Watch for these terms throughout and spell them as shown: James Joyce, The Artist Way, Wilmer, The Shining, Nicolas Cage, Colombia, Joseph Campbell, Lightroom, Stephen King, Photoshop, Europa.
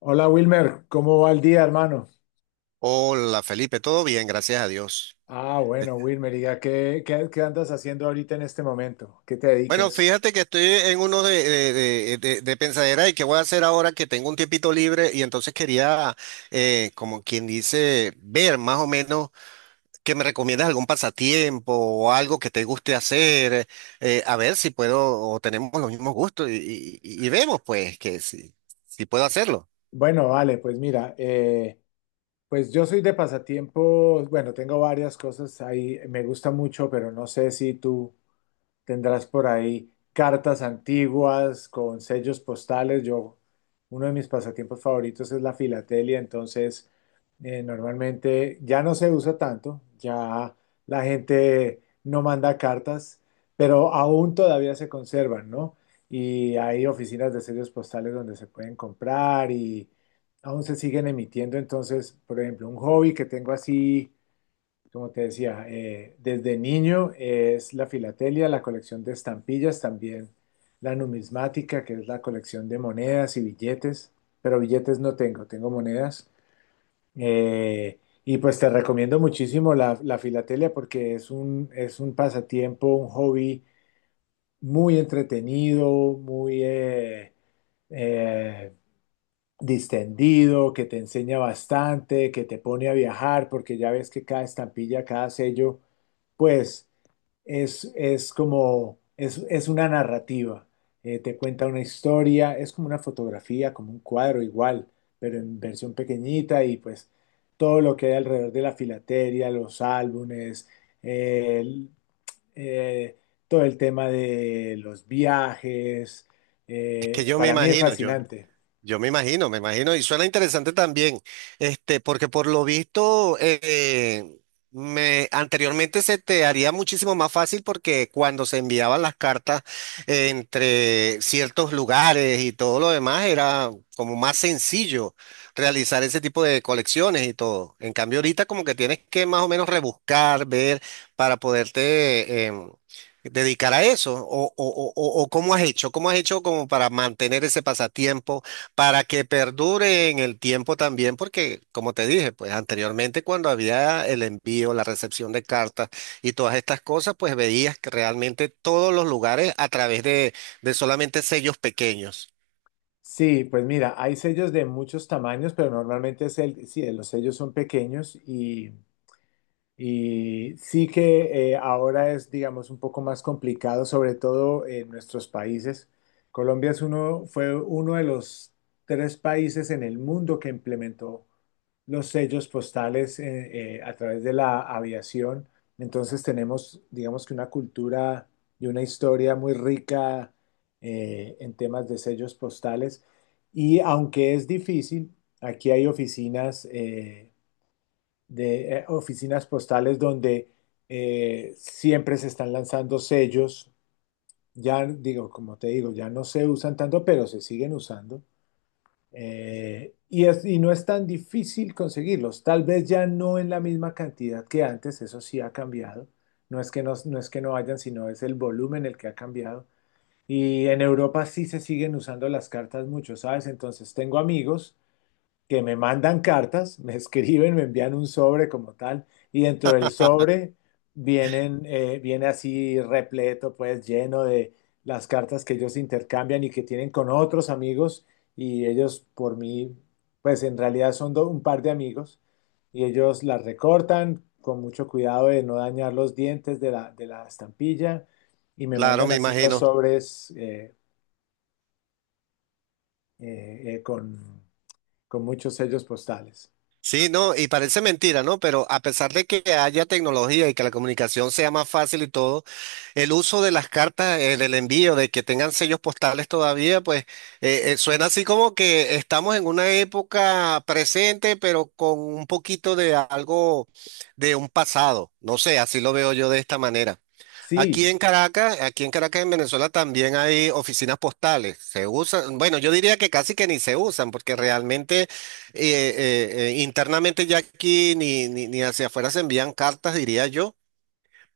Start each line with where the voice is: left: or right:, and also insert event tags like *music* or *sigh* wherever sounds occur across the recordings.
left: Hola Wilmer, ¿cómo va el día, hermano?
right: Hola Felipe, todo bien, gracias a Dios.
left: Bueno, Wilmer, diga, ¿qué andas haciendo ahorita en este momento? ¿Qué te
right: Bueno,
left: dedicas?
right: fíjate que estoy en uno de pensadera y qué voy a hacer ahora que tengo un tiempito libre y entonces quería, como quien dice, ver más o menos que me recomiendas algún pasatiempo o algo que te guste hacer, a ver si puedo o tenemos los mismos gustos y, y vemos pues que si puedo hacerlo.
left: Bueno, vale, pues mira, pues yo soy de pasatiempos, bueno, tengo varias cosas ahí, me gusta mucho, pero no sé si tú tendrás por ahí cartas antiguas con sellos postales. Yo, uno de mis pasatiempos favoritos es la filatelia, entonces normalmente ya no se usa tanto, ya la gente no manda cartas, pero aún todavía se conservan, ¿no? Y hay oficinas de sellos postales donde se pueden comprar y aún se siguen emitiendo. Entonces, por ejemplo, un hobby que tengo así como te decía, desde niño es la filatelia, la colección de estampillas, también la numismática, que es la colección de monedas y billetes, pero billetes no tengo, tengo monedas. Eh, y pues te recomiendo muchísimo la filatelia porque es un pasatiempo, un hobby muy entretenido, muy eh, distendido, que te enseña bastante, que te pone a viajar, porque ya ves que cada estampilla, cada sello, pues es una narrativa. Te cuenta una historia, es como una fotografía, como un cuadro igual, pero en versión pequeñita y pues todo lo que hay alrededor de la filatelia, los álbumes, eh, el- eh, todo el tema de los viajes,
right: Es que yo me
left: para mí es
right: imagino, yo.
left: fascinante.
right: Yo me imagino, y suena interesante también, este, porque por lo visto, anteriormente se te haría muchísimo más fácil porque cuando se enviaban las cartas entre ciertos lugares y todo lo demás, era como más sencillo realizar ese tipo de colecciones y todo. En cambio, ahorita como que tienes que más o menos rebuscar, ver, para dedicar a eso o cómo has hecho como para mantener ese pasatiempo para que perdure en el tiempo también, porque como te dije, pues anteriormente cuando había el envío, la recepción de cartas y todas estas cosas, pues veías que realmente todos los lugares a través de solamente sellos pequeños.
left: Sí, pues mira, hay sellos de muchos tamaños, pero normalmente es el, sí, los sellos son pequeños. Y sí que ahora es, digamos, un poco más complicado, sobre todo en nuestros países. Colombia es uno, fue uno de los tres países en el mundo que implementó los sellos postales a través de la aviación. Entonces tenemos, digamos, que una cultura y una historia muy rica en temas de sellos postales. Y aunque es difícil, aquí hay oficinas postales donde siempre se están lanzando sellos. Ya digo, como te digo, ya no se usan tanto, pero se siguen usando. Y, y no es tan difícil conseguirlos. Tal vez ya no en la misma cantidad que antes, eso sí ha cambiado. No es que no, no es que no hayan, sino es el volumen el que ha cambiado. Y en Europa sí se siguen usando las cartas mucho, ¿sabes? Entonces tengo amigos que me mandan cartas, me *laughs* escriben, me envían un sobre como tal, y dentro del sobre vienen, viene así repleto, pues lleno de las cartas que ellos intercambian y que tienen con otros amigos, y ellos por mí, pues en realidad son un par de amigos, y ellos las recortan con mucho cuidado de no dañar los dientes de la estampilla, y me
right: Claro,
left: mandan
right: me
left: así los
right: imagino.
left: sobres eh, eh, con, con muchos sellos postales.
right: Sí, no, y parece mentira, ¿no? Pero a pesar de que haya tecnología y que la comunicación sea más fácil y todo, el uso de las cartas, del envío, de que tengan sellos postales todavía, pues suena así como que estamos en una época presente, pero con un poquito de algo de un pasado. No sé, así lo veo yo de esta manera.
left: Sí,
right: Aquí en Caracas, en Venezuela, también hay oficinas postales. Se usan, bueno, yo diría que casi que ni se usan, porque realmente internamente ya aquí ni hacia afuera se envían cartas, diría yo,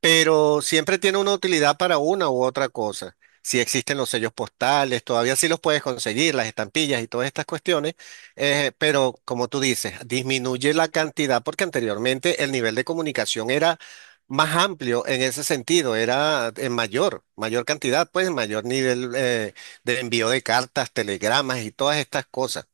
right: pero siempre tiene una utilidad para una u otra cosa. Si existen los sellos postales, todavía sí los puedes conseguir, las estampillas y todas estas cuestiones, pero como tú dices, disminuye la cantidad porque anteriormente el nivel de comunicación era más amplio en ese sentido, era en mayor, mayor cantidad, pues mayor nivel de envío de cartas, telegramas y todas estas cosas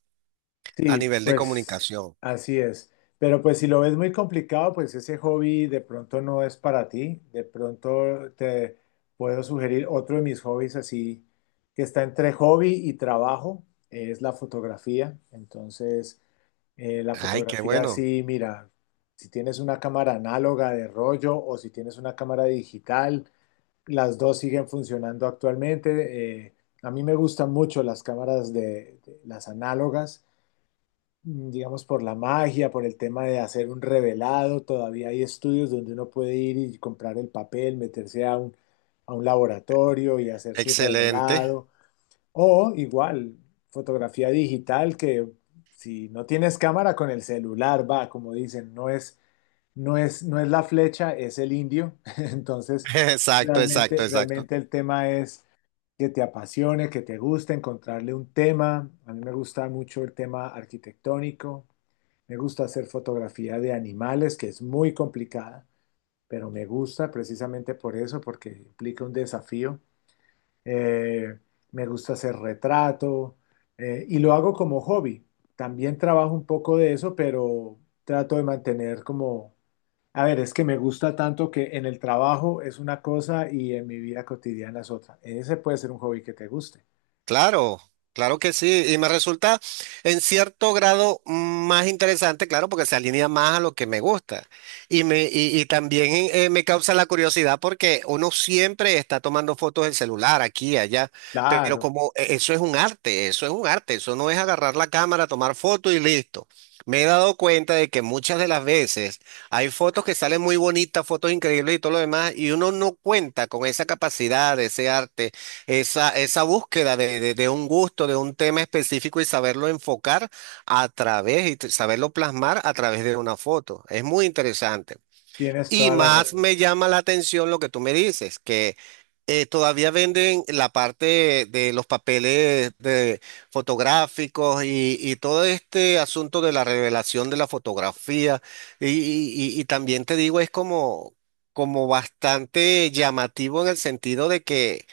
right: a
left: sí,
right: nivel de
left: pues
right: comunicación.
left: así es. Pero pues si lo ves muy complicado, pues ese hobby de pronto no es para ti. De pronto te puedo sugerir otro de mis hobbies, así que está entre hobby y trabajo, es la fotografía. Entonces, la
right: Ay, qué
left: fotografía
right: bueno,
left: sí, mira, si tienes una cámara análoga de rollo o si tienes una cámara digital, las dos siguen funcionando actualmente. A mí me gustan mucho las cámaras las análogas, digamos, por la magia, por el tema de hacer un revelado. Todavía hay estudios donde uno puede ir y comprar el papel, meterse a un laboratorio y hacer su
right: excelente.
left: revelado. O igual, fotografía digital que si no tienes cámara, con el celular, va, como dicen, no es la flecha, es el indio. *laughs*
right: *laughs*
left: Entonces,
right: Exacto, exacto,
left: realmente,
right: exacto.
left: realmente el tema es que te apasione, que te guste, encontrarle un tema. A mí me gusta mucho el tema arquitectónico, me gusta hacer fotografía de animales, que es muy complicada, pero me gusta precisamente por eso, porque implica un desafío. Eh, Me gusta hacer retrato, y lo hago como hobby. También trabajo un poco de eso, pero trato de mantener como, a ver, es que me gusta tanto que en el trabajo es una cosa y en mi vida cotidiana es otra. Ese puede ser un hobby que te guste.
right: Claro, claro que sí, y me resulta en cierto grado más interesante, claro, porque se alinea más a lo que me gusta. Y también me causa la curiosidad porque uno siempre está tomando fotos del celular aquí, allá, pero
left: Claro,
right: como eso es un arte, eso es un arte, eso no es agarrar la cámara, tomar fotos y listo. Me he dado cuenta de que muchas de las veces hay fotos que salen muy bonitas, fotos increíbles y todo lo demás, y uno no cuenta con esa capacidad, ese arte, esa búsqueda de un gusto, de un tema específico y saberlo enfocar a través y saberlo plasmar a través de una foto. Es muy interesante.
left: tienes
right: Y
left: toda la
right: más
left: razón.
right: me llama la atención lo que tú me dices, que todavía venden la parte de los papeles de fotográficos y todo este asunto de la revelación de la fotografía. Y, y también te digo, es como, como bastante llamativo en el sentido de que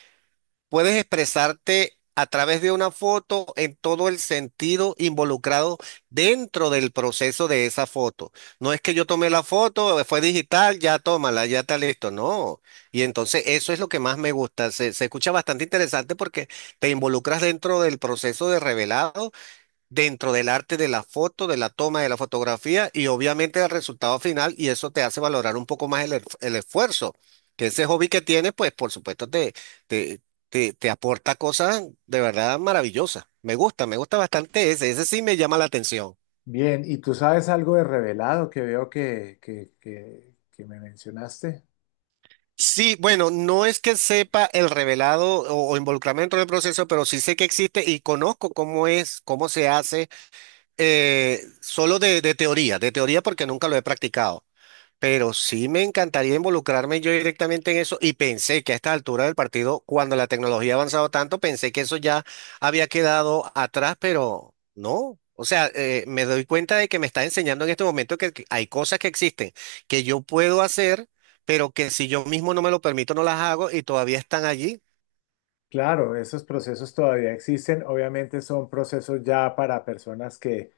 right: puedes expresarte a través de una foto en todo el sentido involucrado dentro del proceso de esa foto. No es que yo tomé la foto, fue digital, ya tómala, ya está listo. No. Y entonces eso es lo que más me gusta. Se escucha bastante interesante porque te involucras dentro del proceso de revelado dentro del arte de la foto, de la toma, de la fotografía y obviamente del resultado final y eso te hace valorar un poco más el, el esfuerzo. Que ese hobby que tienes, pues por supuesto te, te aporta cosas de verdad maravillosas. Me gusta bastante ese, ese sí me llama la atención.
left: Bien, ¿y tú sabes algo de revelado, que veo que, que me mencionaste?
right: Sí, bueno, no es que sepa el revelado o involucrarme dentro del proceso, pero sí sé que existe y conozco cómo es, cómo se hace, solo de teoría, de teoría porque nunca lo he practicado. Pero sí me encantaría involucrarme yo directamente en eso y pensé que a esta altura del partido, cuando la tecnología ha avanzado tanto, pensé que eso ya había quedado atrás, pero no. O sea, me doy cuenta de que me está enseñando en este momento que hay cosas que existen, que yo puedo hacer, pero que si yo mismo no me lo permito, no las hago y todavía están allí.
left: Claro, esos procesos todavía existen. Obviamente son procesos ya para personas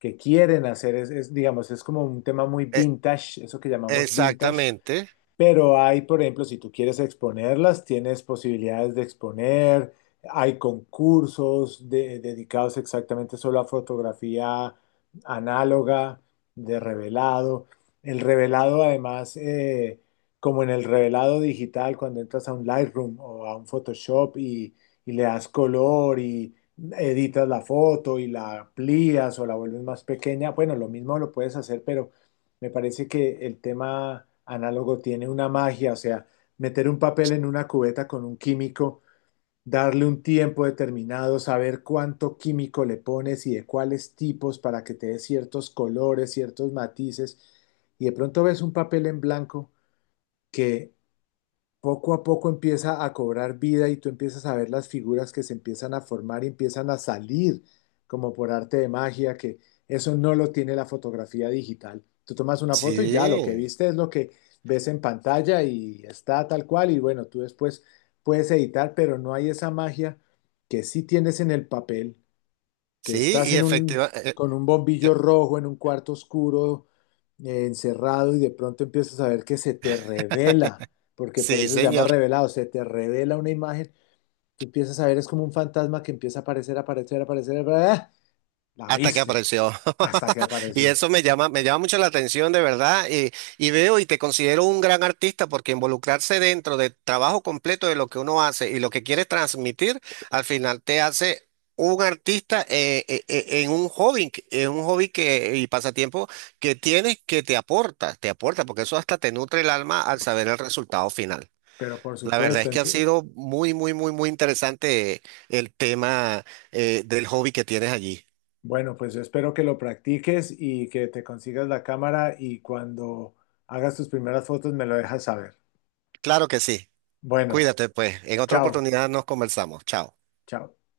left: que quieren hacer, es, digamos, es como un tema muy
right: Eh,
left: vintage, eso que llamamos vintage.
right: exactamente.
left: Pero hay, por ejemplo, si tú quieres exponerlas, tienes posibilidades de exponer, hay dedicados exactamente solo a fotografía análoga, de revelado. El revelado, además, como en el revelado digital, cuando entras a un Lightroom o a un Photoshop y le das color y editas la foto y la amplías o la vuelves más pequeña, bueno, lo mismo lo puedes hacer, pero me parece que el tema análogo tiene una magia. O sea, meter un papel en una cubeta con un químico, darle un tiempo determinado, saber cuánto químico le pones y de cuáles tipos para que te dé ciertos colores, ciertos matices, y de pronto ves un papel en blanco que poco a poco empieza a cobrar vida y tú empiezas a ver las figuras que se empiezan a formar y empiezan a salir como por arte de magia, que eso no lo tiene la fotografía digital. Tú tomas una foto y ya lo que
right: Sí,
left: viste es lo que ves en pantalla, y está tal cual, y bueno, tú después puedes editar, pero no hay esa magia que sí tienes en el papel, que
right: sí,
left: estás
right: y
left: en un,
right: efectivamente.
left: con un bombillo rojo en un cuarto oscuro, encerrado, y de pronto empiezas a ver que se te revela, porque por
right: Sí,
left: eso se llama
right: señor.
left: revelado, se te revela una imagen, tú empiezas a ver, es como un fantasma que empieza a aparecer, aparecer, aparecer, ¡ah! La
right: Hasta que
left: viste,
right: apareció.
left: hasta que
right: *laughs* Y
left: apareció.
right: eso me llama mucho la atención de verdad. Y veo y te considero un gran artista porque involucrarse dentro del trabajo completo de lo que uno hace y lo que quiere transmitir, al final te hace un artista en un hobby, en un hobby que, y pasatiempo que tienes que te aporta, porque eso hasta te nutre el alma al saber el resultado final.
left: Pero por
right: La verdad
left: supuesto,
right: es que ha sido muy, muy, muy, muy interesante el tema del hobby que tienes allí.
left: bueno, pues yo espero que lo practiques y que te consigas la cámara y cuando hagas tus primeras fotos me lo dejas saber.
right: Claro que sí.
left: Bueno,
right: Cuídate, pues. En otra
left: chao,
right: oportunidad nos conversamos. Chao.
left: chao.